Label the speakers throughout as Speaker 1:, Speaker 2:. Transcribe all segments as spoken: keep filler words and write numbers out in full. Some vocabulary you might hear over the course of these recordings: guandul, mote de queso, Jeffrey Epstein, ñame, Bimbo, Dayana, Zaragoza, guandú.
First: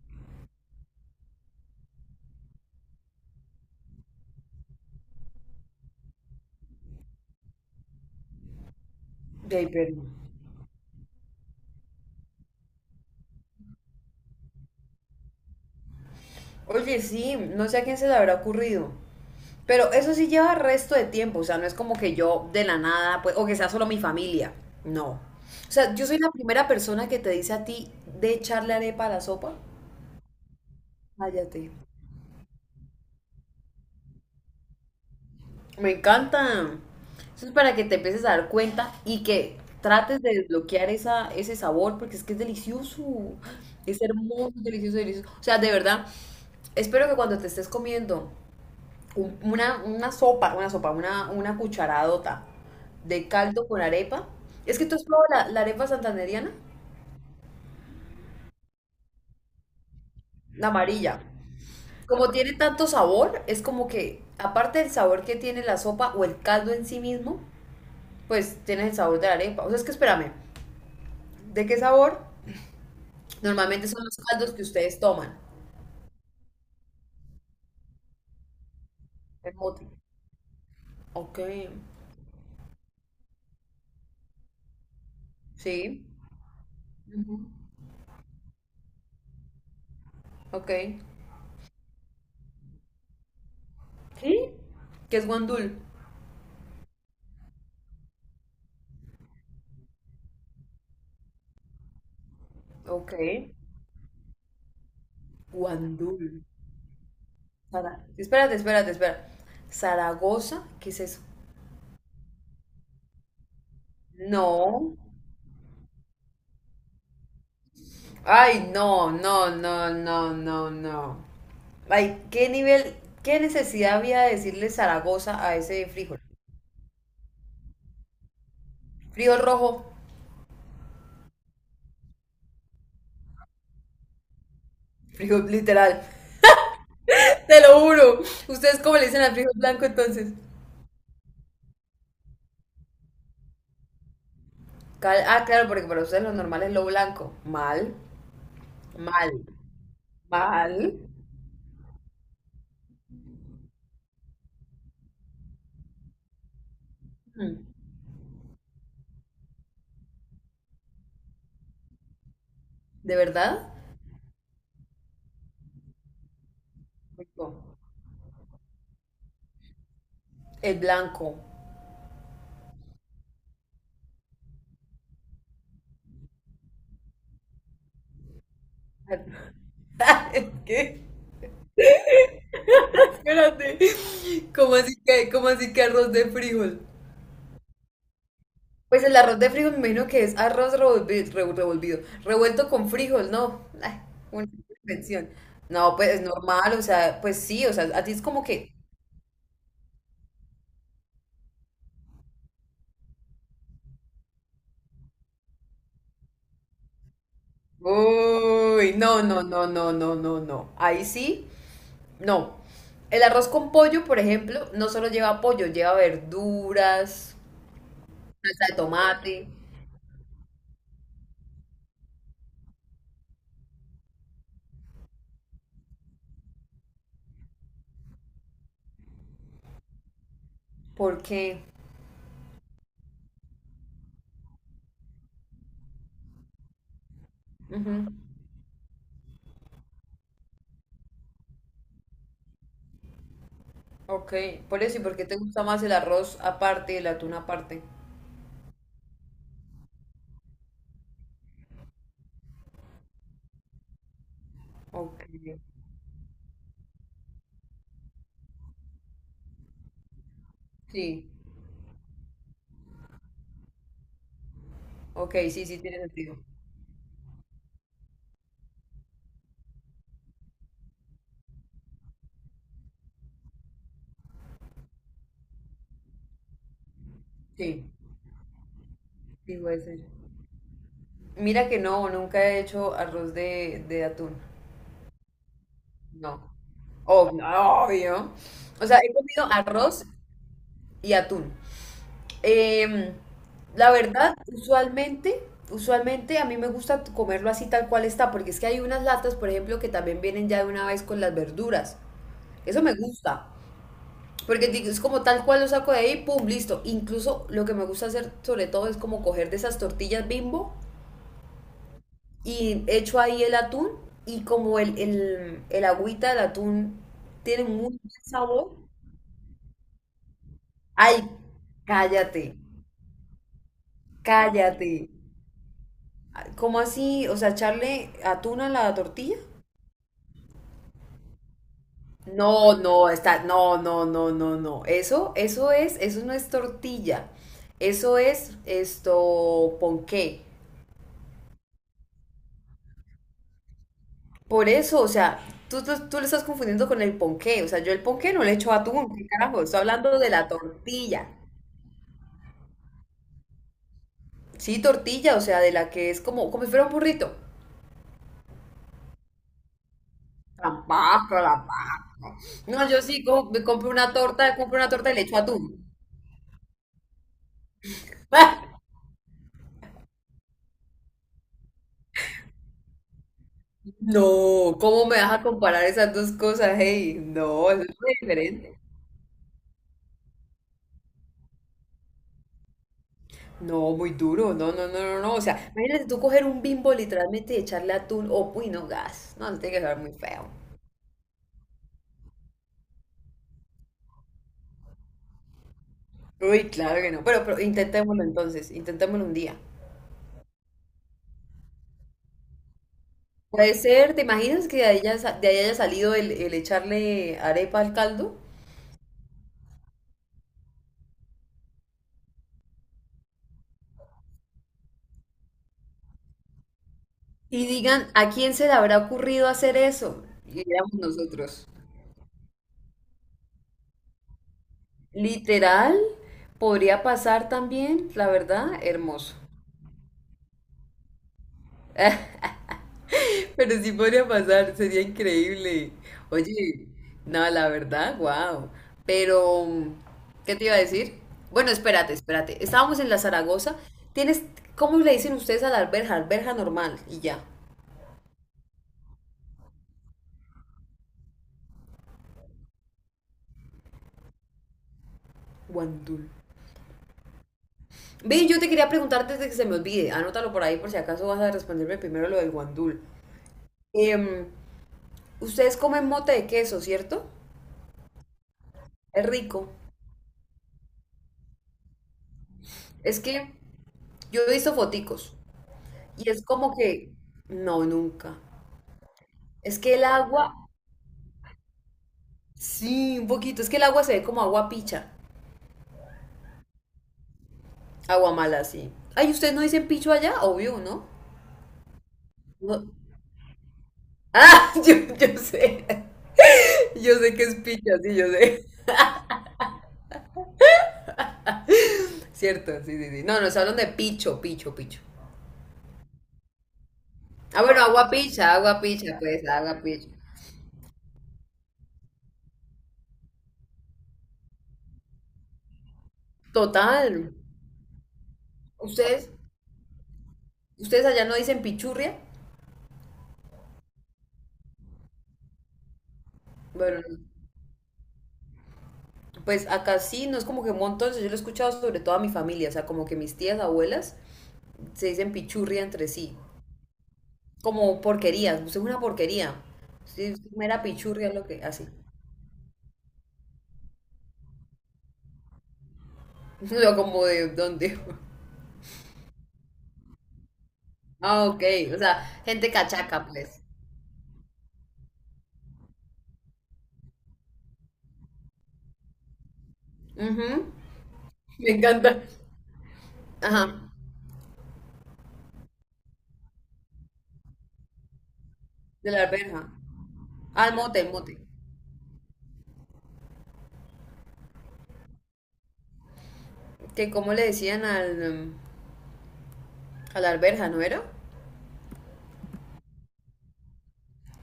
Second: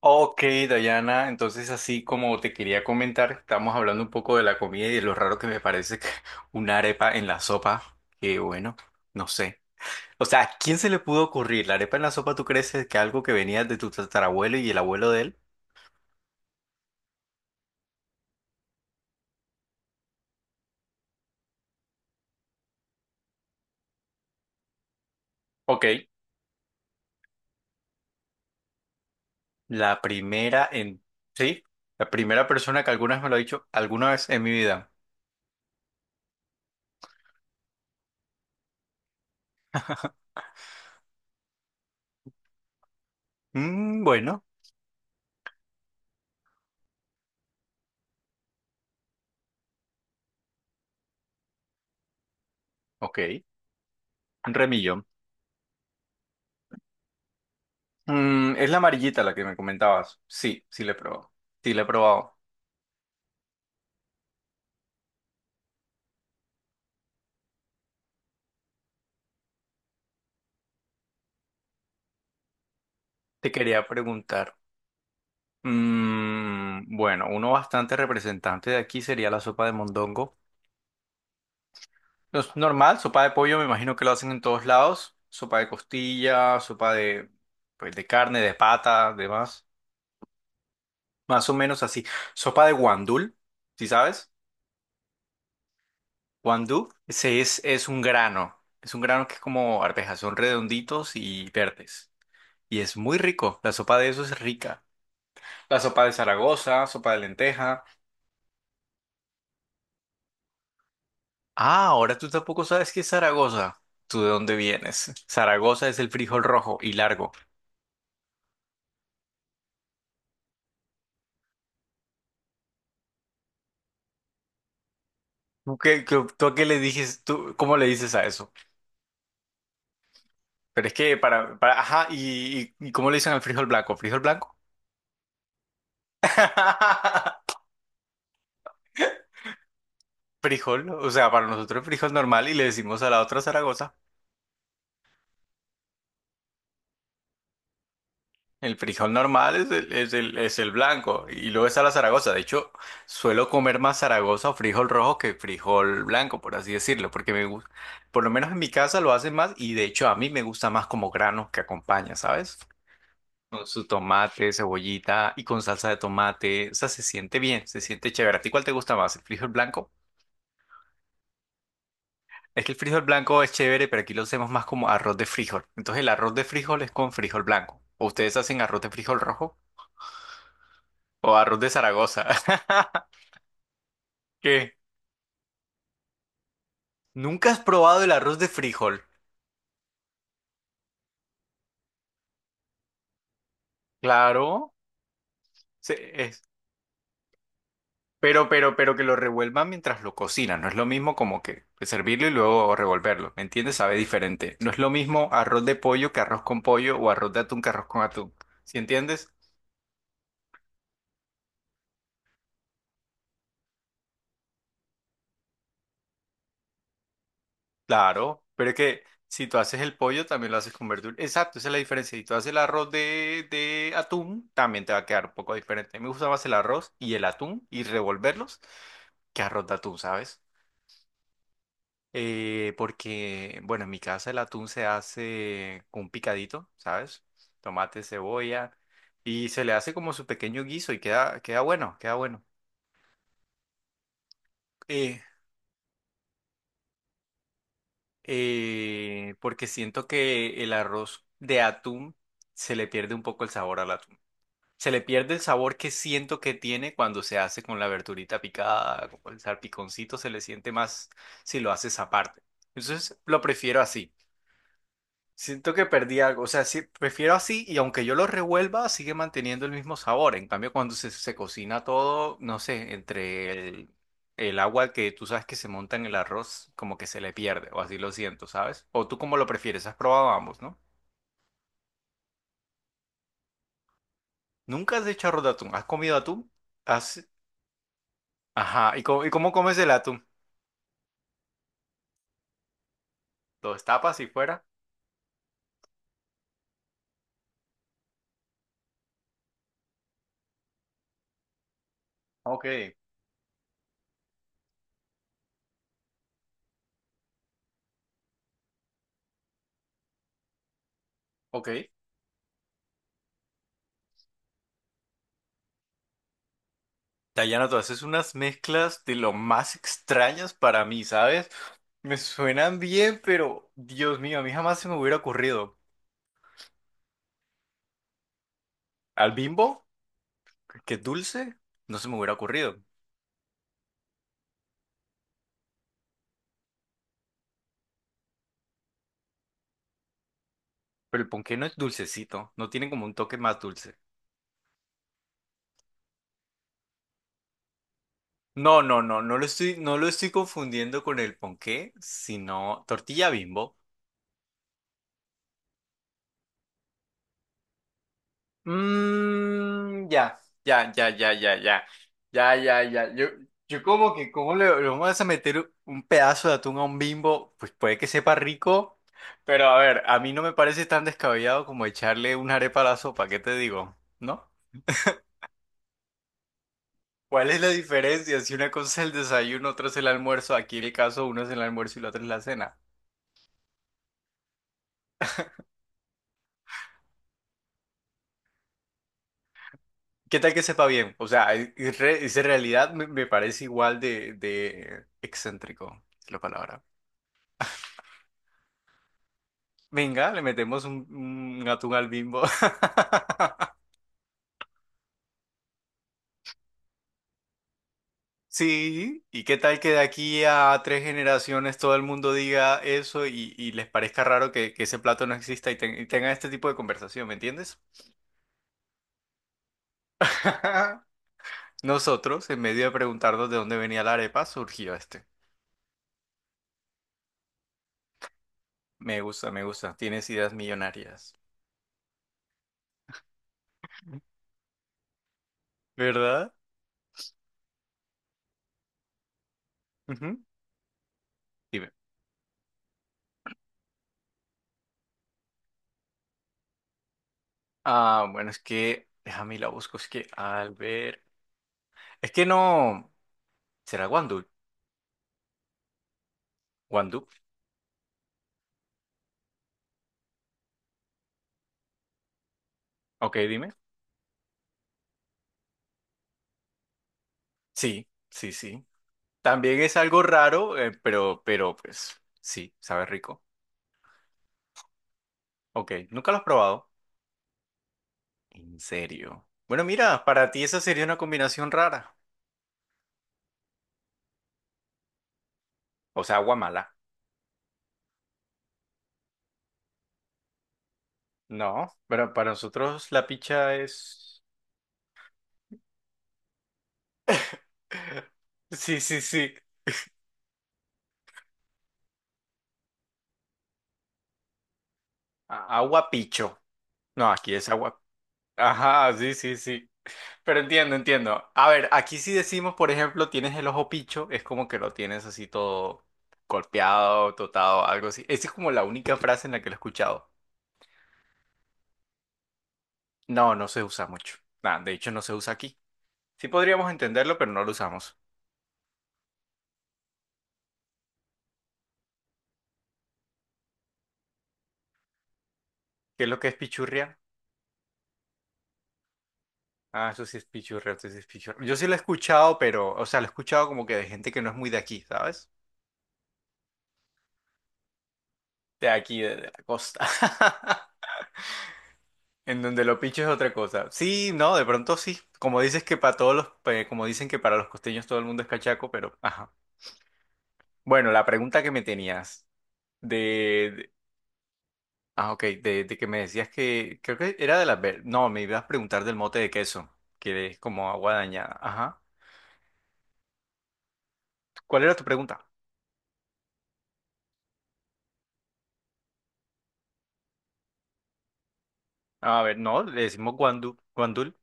Speaker 1: Ok, Dayana, entonces así como te quería comentar, estamos hablando un poco de la comida y de lo raro que me parece que una arepa en la sopa, que bueno, no
Speaker 2: De
Speaker 1: sé.
Speaker 2: ahí, pero...
Speaker 1: O sea, ¿a quién se le pudo ocurrir la arepa en la sopa? ¿Tú crees que algo que venía de tu tatarabuelo y el abuelo de él?
Speaker 2: Oye, sí, no sé a quién se le habrá ocurrido. Pero eso sí lleva resto de tiempo, o sea, no es como que yo de la nada, pues, o que sea solo mi familia. No. O
Speaker 1: Ok,
Speaker 2: sea, yo soy la primera persona que te dice a ti de echarle arepa a la sopa.
Speaker 1: la primera en... Sí,
Speaker 2: Cállate.
Speaker 1: la primera persona que alguna vez me lo ha dicho, alguna vez en mi vida.
Speaker 2: Me encanta. Eso es para que te empieces a dar cuenta y que trates de desbloquear esa, ese sabor, porque es que es delicioso. Es
Speaker 1: Mm, bueno,
Speaker 2: hermoso, delicioso, delicioso. O sea, de verdad, espero que cuando te estés comiendo una, una sopa, una sopa, una, una cucharadota
Speaker 1: ok,
Speaker 2: de caldo con arepa.
Speaker 1: un
Speaker 2: Es que tú
Speaker 1: remillón.
Speaker 2: has probado la, la arepa santandereana,
Speaker 1: Mm, es la amarillita la que me comentabas. Sí,
Speaker 2: la
Speaker 1: sí la he
Speaker 2: amarilla.
Speaker 1: probado. Sí la he
Speaker 2: Como
Speaker 1: probado.
Speaker 2: tiene tanto sabor, es como que, aparte del sabor que tiene la sopa o el caldo en sí mismo, pues tienes el sabor de la arepa. O sea, es que espérame, ¿de qué sabor?
Speaker 1: Te quería
Speaker 2: Normalmente son los caldos
Speaker 1: preguntar,
Speaker 2: que ustedes toman.
Speaker 1: mm, bueno, uno bastante representante de aquí sería la
Speaker 2: El
Speaker 1: sopa de
Speaker 2: mote.
Speaker 1: mondongo.
Speaker 2: Ok,
Speaker 1: No. Es normal, sopa de pollo, me imagino que lo hacen en todos lados. Sopa de
Speaker 2: sí.
Speaker 1: costilla, sopa de,
Speaker 2: Ujú.
Speaker 1: pues, de carne, de pata, demás.
Speaker 2: Ok.
Speaker 1: Más o menos así. Sopa de guandul, ¿sí sabes?
Speaker 2: ¿Sí? ¿Qué es guandul?
Speaker 1: Guandú, ese es, es un grano. Es un grano que es como arvejas, son redonditos y verdes. Y es
Speaker 2: Ok.
Speaker 1: muy rico. La sopa de eso es rica. La sopa de
Speaker 2: Guandul.
Speaker 1: Zaragoza, sopa de lenteja.
Speaker 2: Zara- Espérate, espérate, espera. ¿Zaragoza? ¿Qué es eso?
Speaker 1: Ah, ahora tú tampoco sabes qué es Zaragoza. ¿Tú de dónde
Speaker 2: No.
Speaker 1: vienes? Zaragoza es el frijol rojo y largo.
Speaker 2: Ay, no, no, no, no, no, no. Ay, ¿qué nivel, qué necesidad había de decirle Zaragoza a
Speaker 1: ¿Tú
Speaker 2: ese
Speaker 1: qué,
Speaker 2: frijol?
Speaker 1: qué- tú a qué le dices? ¿Tú cómo le dices a eso?
Speaker 2: Frijol rojo,
Speaker 1: Pero es que para, para- ajá, y, y- y ¿cómo le dicen al frijol blanco? ¿Frijol blanco?
Speaker 2: frijol literal. Te lo juro. ¿Ustedes cómo le dicen al frijol blanco entonces?
Speaker 1: Frijol, o sea, para nosotros es frijol normal y le decimos a la otra Zaragoza.
Speaker 2: Cal- ah, claro, porque para ustedes lo normal es lo blanco. Mal,
Speaker 1: El frijol
Speaker 2: mal,
Speaker 1: normal es el, es el, es el
Speaker 2: mal.
Speaker 1: blanco y luego está la Zaragoza. De hecho, suelo comer más Zaragoza o frijol rojo que frijol blanco, por así decirlo, porque me
Speaker 2: Mm,
Speaker 1: gusta, por lo menos en mi casa lo hacen más y de hecho a mí me gusta más como grano que acompaña, ¿sabes?
Speaker 2: ¿de
Speaker 1: Con
Speaker 2: verdad?
Speaker 1: su tomate, cebollita y con salsa de tomate. O sea, se siente bien,
Speaker 2: Rico.
Speaker 1: se siente chévere. ¿A ti cuál te gusta más, el frijol blanco?
Speaker 2: El blanco.
Speaker 1: Es que el frijol blanco es chévere, pero aquí lo hacemos más como arroz de frijol. Entonces el arroz de frijol es con frijol blanco. ¿O ustedes hacen arroz de frijol rojo?
Speaker 2: ¿Qué?
Speaker 1: O arroz de Zaragoza.
Speaker 2: Espérate.
Speaker 1: ¿Qué?
Speaker 2: ¿Cómo así que, cómo así que arroz de frijol?
Speaker 1: ¿Nunca has probado el arroz de
Speaker 2: Pues
Speaker 1: frijol?
Speaker 2: el arroz de frijol me imagino que es arroz revolvi- revo- revolvido, revuelto con frijol, ¿no? Ay, una
Speaker 1: Claro.
Speaker 2: invención. No,
Speaker 1: se-
Speaker 2: pues es
Speaker 1: es-
Speaker 2: normal, o sea, pues sí, o sea, a ti es como
Speaker 1: Pero, pero,
Speaker 2: que,
Speaker 1: pero que lo revuelvan mientras lo cocinan. No es lo mismo como que servirlo y luego revolverlo. ¿Me entiendes? Sabe diferente. No es lo mismo arroz de pollo que arroz con pollo o arroz de atún que arroz con atún. ¿Sí
Speaker 2: uy, no,
Speaker 1: entiendes?
Speaker 2: no, no, no, no, no, no. Ahí sí, no. El arroz con pollo, por ejemplo, no solo lleva pollo, lleva verduras,
Speaker 1: Claro.
Speaker 2: salsa
Speaker 1: Pero
Speaker 2: de
Speaker 1: es que
Speaker 2: tomate,
Speaker 1: si tú haces el pollo, también lo haces con verdura. Exacto, esa es la diferencia. Si tú haces el arroz de, de atún, también te va a quedar un poco diferente. A mí me gusta más el arroz y el atún y revolverlos que arroz de atún, ¿sabes?
Speaker 2: porque,
Speaker 1: Eh, porque, bueno, en mi casa el atún se hace con un picadito, ¿sabes?
Speaker 2: ¿qué?
Speaker 1: Tomate,
Speaker 2: Ujú.
Speaker 1: cebolla, y se le hace como su pequeño guiso y queda, queda bueno, queda bueno.
Speaker 2: Ok, por eso y por
Speaker 1: Eh,
Speaker 2: qué te gusta más el arroz aparte y el atún aparte.
Speaker 1: eh, porque siento que el arroz de atún se le pierde un poco el sabor al atún. Se le
Speaker 2: Ok,
Speaker 1: pierde el sabor que siento que tiene cuando se hace con la verdurita picada, con el salpiconcito, se le siente más
Speaker 2: sí,
Speaker 1: si lo haces aparte. Entonces, lo prefiero así.
Speaker 2: ok, sí,
Speaker 1: Siento
Speaker 2: sí,
Speaker 1: que
Speaker 2: tiene
Speaker 1: perdí
Speaker 2: sentido.
Speaker 1: algo, o sea, sí, prefiero así y aunque yo lo revuelva, sigue manteniendo el mismo sabor. En cambio, cuando se, se cocina todo, no sé, entre el, el agua que tú sabes que se monta en el arroz, como que se le pierde, o
Speaker 2: Sí,
Speaker 1: así lo siento, ¿sabes? O tú cómo lo
Speaker 2: sí, puede
Speaker 1: prefieres, has
Speaker 2: ser.
Speaker 1: probado ambos, ¿no?
Speaker 2: Mira que no, nunca he hecho arroz de, de atún.
Speaker 1: Nunca has hecho arroz de atún, ¿has comido
Speaker 2: No,
Speaker 1: atún? ¿Has...
Speaker 2: obvio, obvio. O
Speaker 1: Ajá,
Speaker 2: sea,
Speaker 1: ¿y
Speaker 2: he
Speaker 1: cómo, y
Speaker 2: comido
Speaker 1: cómo comes el
Speaker 2: arroz
Speaker 1: atún?
Speaker 2: y atún. Em,
Speaker 1: ¿Lo
Speaker 2: la
Speaker 1: destapas y
Speaker 2: verdad,
Speaker 1: fuera?
Speaker 2: usualmente, usualmente a mí me gusta comerlo así tal cual está, porque es que hay unas latas, por ejemplo, que también vienen ya de una vez con las verduras.
Speaker 1: Ok,
Speaker 2: Eso me gusta. Porque es como tal cual lo saco de ahí, pum, listo. Incluso lo que me gusta hacer sobre todo es como coger de esas tortillas bimbo
Speaker 1: ok.
Speaker 2: y echo ahí el atún y como el, el, el agüita del atún tiene
Speaker 1: Dayana, tú
Speaker 2: muy buen
Speaker 1: haces unas
Speaker 2: sabor.
Speaker 1: mezclas de lo más extrañas para mí,
Speaker 2: Ay,
Speaker 1: ¿sabes? Me
Speaker 2: cállate,
Speaker 1: suenan bien, pero Dios mío, a mí jamás se me
Speaker 2: cállate.
Speaker 1: hubiera ocurrido.
Speaker 2: ¿Cómo así? O sea, echarle atún a la
Speaker 1: Al
Speaker 2: tortilla.
Speaker 1: bimbo, que es dulce, no se me hubiera
Speaker 2: No,
Speaker 1: ocurrido.
Speaker 2: no, está, no, no, no, no, no. Eso, eso es, eso no es tortilla. Eso es esto, ponqué.
Speaker 1: Pero el ponqué no es dulcecito, no tiene como un toque más dulce.
Speaker 2: Por eso, o sea, tú, tú, tú lo estás confundiendo con el ponqué. O sea, yo el ponqué no le echo
Speaker 1: No, no,
Speaker 2: atún,
Speaker 1: no,
Speaker 2: ¿qué
Speaker 1: no lo
Speaker 2: carajo?
Speaker 1: estoy,
Speaker 2: Estoy
Speaker 1: no lo
Speaker 2: hablando
Speaker 1: estoy
Speaker 2: de la
Speaker 1: confundiendo con
Speaker 2: tortilla.
Speaker 1: el ponqué, sino tortilla bimbo.
Speaker 2: Sí, tortilla, o sea, de la que es como, como si fuera un burrito.
Speaker 1: Mm, ya, ya, ya, ya,
Speaker 2: Tampoco,
Speaker 1: ya, ya,
Speaker 2: tampoco.
Speaker 1: ya, ya,
Speaker 2: No,
Speaker 1: ya.
Speaker 2: yo sí
Speaker 1: Yo,
Speaker 2: co- me
Speaker 1: yo
Speaker 2: compro una
Speaker 1: como que, ¿cómo
Speaker 2: torta,
Speaker 1: le,
Speaker 2: compro
Speaker 1: le
Speaker 2: una torta y
Speaker 1: vamos
Speaker 2: le
Speaker 1: a
Speaker 2: echo
Speaker 1: meter
Speaker 2: atún.
Speaker 1: un pedazo de atún a un bimbo? Pues puede que sepa
Speaker 2: ¡Ah!
Speaker 1: rico, pero a ver, a mí no me parece tan descabellado como echarle una arepa a la sopa, ¿qué te digo? ¿No?
Speaker 2: No, ¿cómo me vas a comparar esas dos cosas? Hey,
Speaker 1: ¿Cuál es la
Speaker 2: no, eso es muy
Speaker 1: diferencia si una
Speaker 2: diferente.
Speaker 1: cosa es el desayuno, otra es el almuerzo? Aquí en el caso uno es el almuerzo y la otra es la cena.
Speaker 2: No, muy duro, no, no, no, no, no. O sea, imagínate tú coger un bimbo literalmente y echarle atún o, uy, no, gas. No, eso tiene que saber muy
Speaker 1: ¿Qué
Speaker 2: feo.
Speaker 1: tal que sepa bien? O sea, es, es re- es en realidad me, me parece igual de, de excéntrico, es la
Speaker 2: Uy,
Speaker 1: palabra.
Speaker 2: claro que no. Pero, pero intentémoslo entonces, intentémoslo un día.
Speaker 1: Venga, le metemos un, un atún al Bimbo.
Speaker 2: Puede ser, ¿te imaginas que de ahí, ya sa- de ahí haya salido el, el echarle arepa al caldo?
Speaker 1: Sí, ¿y qué tal que de aquí a tres generaciones todo el mundo diga eso y, y les parezca raro que, que ese plato no exista y, ten- y tengan este tipo de conversación, ¿me
Speaker 2: Y
Speaker 1: entiendes?
Speaker 2: digan, ¿a quién se le habrá ocurrido hacer eso? Y éramos nosotros.
Speaker 1: Nosotros, en medio de preguntarnos de dónde venía la arepa, surgió este.
Speaker 2: Literal, podría pasar también, la verdad,
Speaker 1: Me
Speaker 2: hermoso.
Speaker 1: gusta, me gusta, tienes ideas millonarias.
Speaker 2: Pero sí podría pasar, sería increíble.
Speaker 1: ¿Verdad?
Speaker 2: Oye, no, la verdad, wow. Pero,
Speaker 1: Ujú.
Speaker 2: ¿qué te iba a decir? Bueno,
Speaker 1: Dime.
Speaker 2: espérate, espérate. Estábamos en la Zaragoza. Tienes, ¿cómo le dicen ustedes a la alberja? Alberja normal y ya.
Speaker 1: Ah, bueno, es que, déjame y la busco, es que al ver... Es que no... ¿Será guandú?
Speaker 2: Guandul.
Speaker 1: ¿Guandú?
Speaker 2: Ve, yo te quería preguntar antes de que se me olvide. Anótalo por ahí por si acaso vas a responderme primero lo del guandul.
Speaker 1: Ok, dime.
Speaker 2: Em, ustedes comen mote de queso, ¿cierto?
Speaker 1: Sí, sí, sí.
Speaker 2: Es rico.
Speaker 1: También es algo raro, eh, pero, pero, pues sí, sabe
Speaker 2: Es
Speaker 1: rico.
Speaker 2: que yo he visto foticos
Speaker 1: Ok,
Speaker 2: y
Speaker 1: nunca lo has
Speaker 2: es como
Speaker 1: probado.
Speaker 2: que no, nunca.
Speaker 1: En serio.
Speaker 2: Es
Speaker 1: Bueno,
Speaker 2: que el
Speaker 1: mira, para ti
Speaker 2: agua,
Speaker 1: esa sería una combinación rara.
Speaker 2: sí, un poquito, es que el agua se ve como agua picha,
Speaker 1: O sea, agua mala.
Speaker 2: agua mala, sí. Ay, ¿ustedes no dicen picho allá? Obvio, ¿no?
Speaker 1: No, pero para
Speaker 2: No.
Speaker 1: nosotros la picha es...
Speaker 2: Ah, yo, yo sé, yo sé que es picha, sí, yo sé.
Speaker 1: Sí, sí, sí.
Speaker 2: Cierto, sí, sí, sí. No, nos hablan de picho, picho, picho.
Speaker 1: A- Agua picho. No, aquí
Speaker 2: Ah,
Speaker 1: es
Speaker 2: bueno,
Speaker 1: agua.
Speaker 2: agua picha, agua
Speaker 1: Ajá,
Speaker 2: picha,
Speaker 1: sí,
Speaker 2: pues,
Speaker 1: sí,
Speaker 2: agua
Speaker 1: sí.
Speaker 2: picha.
Speaker 1: Pero entiendo, entiendo. A ver, aquí si decimos, por ejemplo, tienes el ojo picho, es como que lo tienes así todo
Speaker 2: Total.
Speaker 1: golpeado, totado, algo así. Esa es como la única
Speaker 2: ¿Ustedes,
Speaker 1: frase en la que lo he escuchado.
Speaker 2: ustedes allá no dicen pichurria?
Speaker 1: No, no se usa mucho. Nah, de hecho, no se usa aquí. Sí podríamos
Speaker 2: Bueno,
Speaker 1: entenderlo, pero no lo usamos.
Speaker 2: pues acá sí, no es como que un montón, yo lo he escuchado sobre todo a mi familia, o sea, como que mis tías, abuelas, se dicen pichurria entre
Speaker 1: ¿Qué es
Speaker 2: sí.
Speaker 1: lo que es pichurria?
Speaker 2: Como porquerías, usted es una porquería.
Speaker 1: Ah, eso
Speaker 2: Sí,
Speaker 1: sí es
Speaker 2: usted es mera
Speaker 1: pichurria, eso sí es
Speaker 2: pichurria lo que,
Speaker 1: pichurria. Yo
Speaker 2: así.
Speaker 1: sí lo he escuchado, pero, o sea, lo he escuchado como que de gente que no es muy de aquí, ¿sabes?
Speaker 2: Yo como de dónde.
Speaker 1: De aquí, de de la costa.
Speaker 2: Ah, ok. O sea,
Speaker 1: En
Speaker 2: gente
Speaker 1: donde lo pincho
Speaker 2: cachaca,
Speaker 1: es otra
Speaker 2: pues.
Speaker 1: cosa. Sí, no, de pronto sí. Como dices que para todos los, eh, como dicen que para los costeños todo el mundo es cachaco, pero ajá.
Speaker 2: Ujú,
Speaker 1: Bueno, la pregunta que
Speaker 2: me
Speaker 1: me
Speaker 2: encanta.
Speaker 1: tenías de,
Speaker 2: Ajá.
Speaker 1: de- ah, ok, de, de que me decías que creo que era de las, ver- no, me ibas a preguntar
Speaker 2: De
Speaker 1: del
Speaker 2: la
Speaker 1: mote de
Speaker 2: alberja.
Speaker 1: queso, que es
Speaker 2: Al
Speaker 1: como
Speaker 2: mote, el
Speaker 1: agua
Speaker 2: mote.
Speaker 1: dañada. Ajá. ¿Cuál era tu pregunta?
Speaker 2: Que como le decían al, em, a la alberja, ¿no era?
Speaker 1: A ver, no, le decimos guandú, guandul.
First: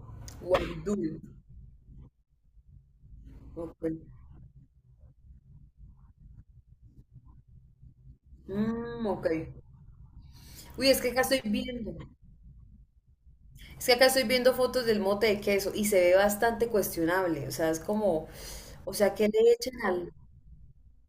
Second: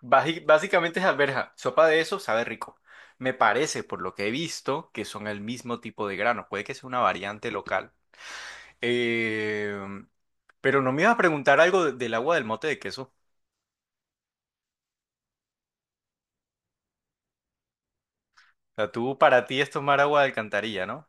Speaker 1: Baji- Básicamente
Speaker 2: Guaidul.
Speaker 1: es alberja. Sopa de eso sabe rico. Me parece,
Speaker 2: Ok.
Speaker 1: por lo que he visto, que son el mismo tipo de grano. Puede que sea una variante local.
Speaker 2: Mm, ok.
Speaker 1: Eh, pero
Speaker 2: Uy,
Speaker 1: no
Speaker 2: es
Speaker 1: me
Speaker 2: que
Speaker 1: ibas a
Speaker 2: acá estoy
Speaker 1: preguntar algo
Speaker 2: viendo.
Speaker 1: de- del agua del mote de queso.
Speaker 2: Es que acá estoy viendo fotos del mote de queso y se ve bastante cuestionable. O sea, es como.
Speaker 1: O sea,
Speaker 2: O sea,
Speaker 1: tú
Speaker 2: ¿qué
Speaker 1: para
Speaker 2: le
Speaker 1: ti es
Speaker 2: echan
Speaker 1: tomar
Speaker 2: al,
Speaker 1: agua de alcantarilla, ¿no?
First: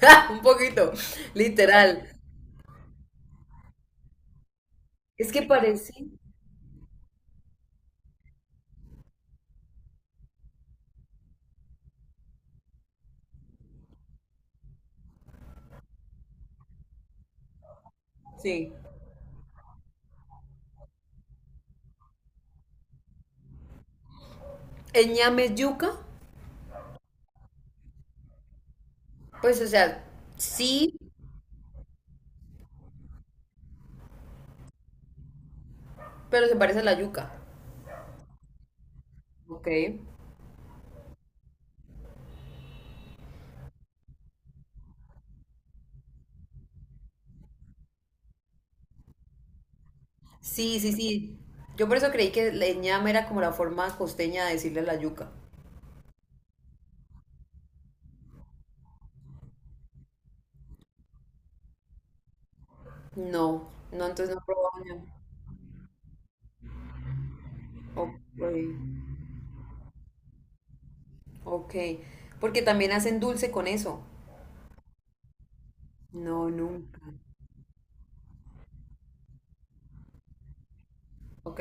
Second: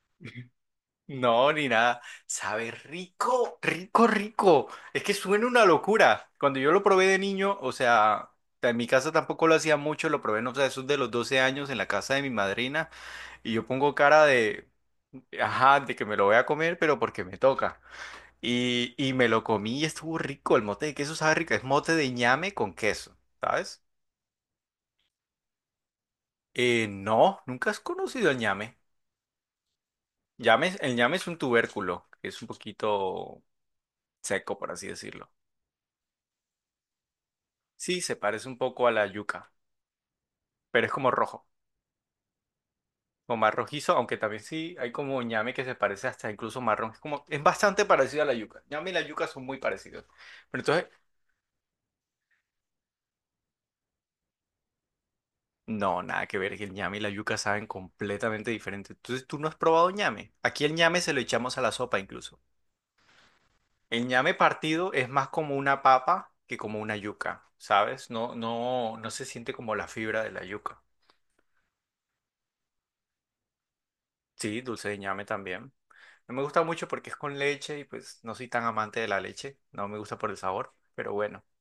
Speaker 2: un poquito,
Speaker 1: No, ni nada.
Speaker 2: literal.
Speaker 1: Sabe rico, rico, rico. Es que
Speaker 2: Es que
Speaker 1: suena una
Speaker 2: parece,
Speaker 1: locura. Cuando yo lo probé de niño, o sea, en mi casa tampoco lo hacía mucho, lo probé, no sé, eso es de los doce años en la casa de mi madrina. Y yo pongo cara de, ajá, de que me lo voy a comer, pero porque me toca.
Speaker 2: sí.
Speaker 1: Y, y me lo comí y estuvo rico. El mote de queso sabe rico. Es mote de ñame con queso, ¿sabes?
Speaker 2: El ñame es yuca,
Speaker 1: Eh, no, nunca has conocido el ñame.
Speaker 2: pues o sea,
Speaker 1: Llame- el
Speaker 2: sí,
Speaker 1: ñame es un tubérculo, que es un poquito seco, por así decirlo.
Speaker 2: pero se parece a la yuca.
Speaker 1: Sí, se parece un poco a la yuca,
Speaker 2: Ok.
Speaker 1: pero es como rojo, o más rojizo, aunque también sí hay como ñame que se parece hasta incluso marrón. Es como, es bastante parecido a la yuca. Ñame y la yuca son muy parecidos. Pero
Speaker 2: Sí,
Speaker 1: entonces,
Speaker 2: sí, sí. Yo por eso creí que el ñame era como la forma costeña de decirle a la yuca.
Speaker 1: no, nada que ver, que el ñame y la yuca saben completamente diferente. Entonces, ¿tú no has probado ñame? Aquí el ñame se lo echamos a la sopa incluso.
Speaker 2: No,
Speaker 1: El
Speaker 2: no,
Speaker 1: ñame
Speaker 2: entonces no probaba
Speaker 1: partido
Speaker 2: ñame.
Speaker 1: es más como una papa que como una yuca, ¿sabes?
Speaker 2: Ok,
Speaker 1: No, no, no se siente como la fibra de la yuca.
Speaker 2: ok. Porque también hacen dulce con eso.
Speaker 1: Sí, dulce de ñame también. No me
Speaker 2: No,
Speaker 1: gusta mucho
Speaker 2: nunca.
Speaker 1: porque es con leche y pues no soy tan amante de la leche. No me gusta por el sabor, pero bueno.
Speaker 2: Ok,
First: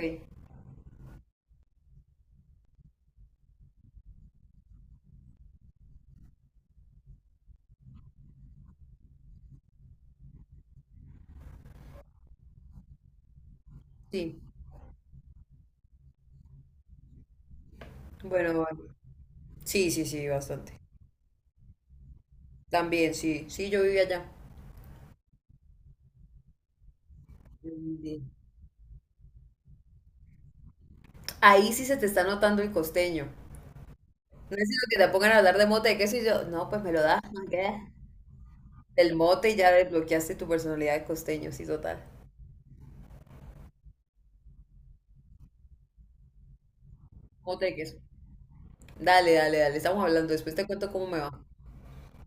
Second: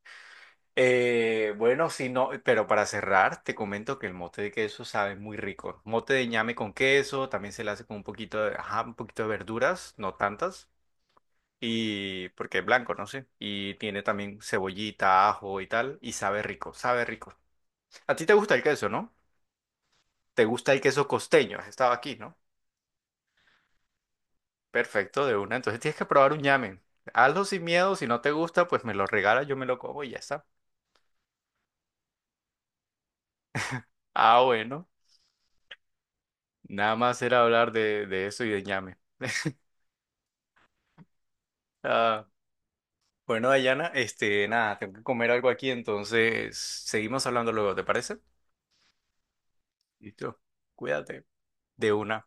Speaker 1: Eh, bueno, sí, no, pero para cerrar, te comento que el mote de queso sabe muy rico. Mote de ñame con queso, también se le hace con un poquito de, ajá, un poquito de verduras, no tantas. Y porque es blanco, no sé. Y tiene
Speaker 2: sí.
Speaker 1: también cebollita, ajo y tal. Y sabe rico, sabe rico. A ti te gusta
Speaker 2: Bueno,
Speaker 1: el
Speaker 2: vale.
Speaker 1: queso, ¿no?
Speaker 2: Sí, sí, sí,
Speaker 1: Te gusta
Speaker 2: bastante.
Speaker 1: el queso costeño. Has estado aquí, ¿no?
Speaker 2: También, sí, sí, yo vivía allá.
Speaker 1: Perfecto, de una. Entonces tienes que probar un llamen. Hazlo sin miedo. Si no te gusta, pues me lo regala, yo me lo como y ya está.
Speaker 2: Ahí sí se te está notando el costeño.
Speaker 1: Ah,
Speaker 2: No es sino
Speaker 1: bueno.
Speaker 2: que te pongan a hablar de mote de queso y yo, no, pues me
Speaker 1: Nada
Speaker 2: lo das,
Speaker 1: más era
Speaker 2: man, ¿qué?
Speaker 1: hablar de, de eso y de ñame.
Speaker 2: Del mote y ya desbloqueaste tu personalidad de costeño, sí, total.
Speaker 1: Ah, bueno, Dayana, este, nada, tengo que comer algo aquí, entonces seguimos hablando
Speaker 2: Mote
Speaker 1: luego,
Speaker 2: de
Speaker 1: ¿te
Speaker 2: queso.
Speaker 1: parece?
Speaker 2: Dale, dale, dale, estamos hablando,
Speaker 1: Listo.
Speaker 2: después te cuento cómo me
Speaker 1: Cuídate.
Speaker 2: va.
Speaker 1: De una.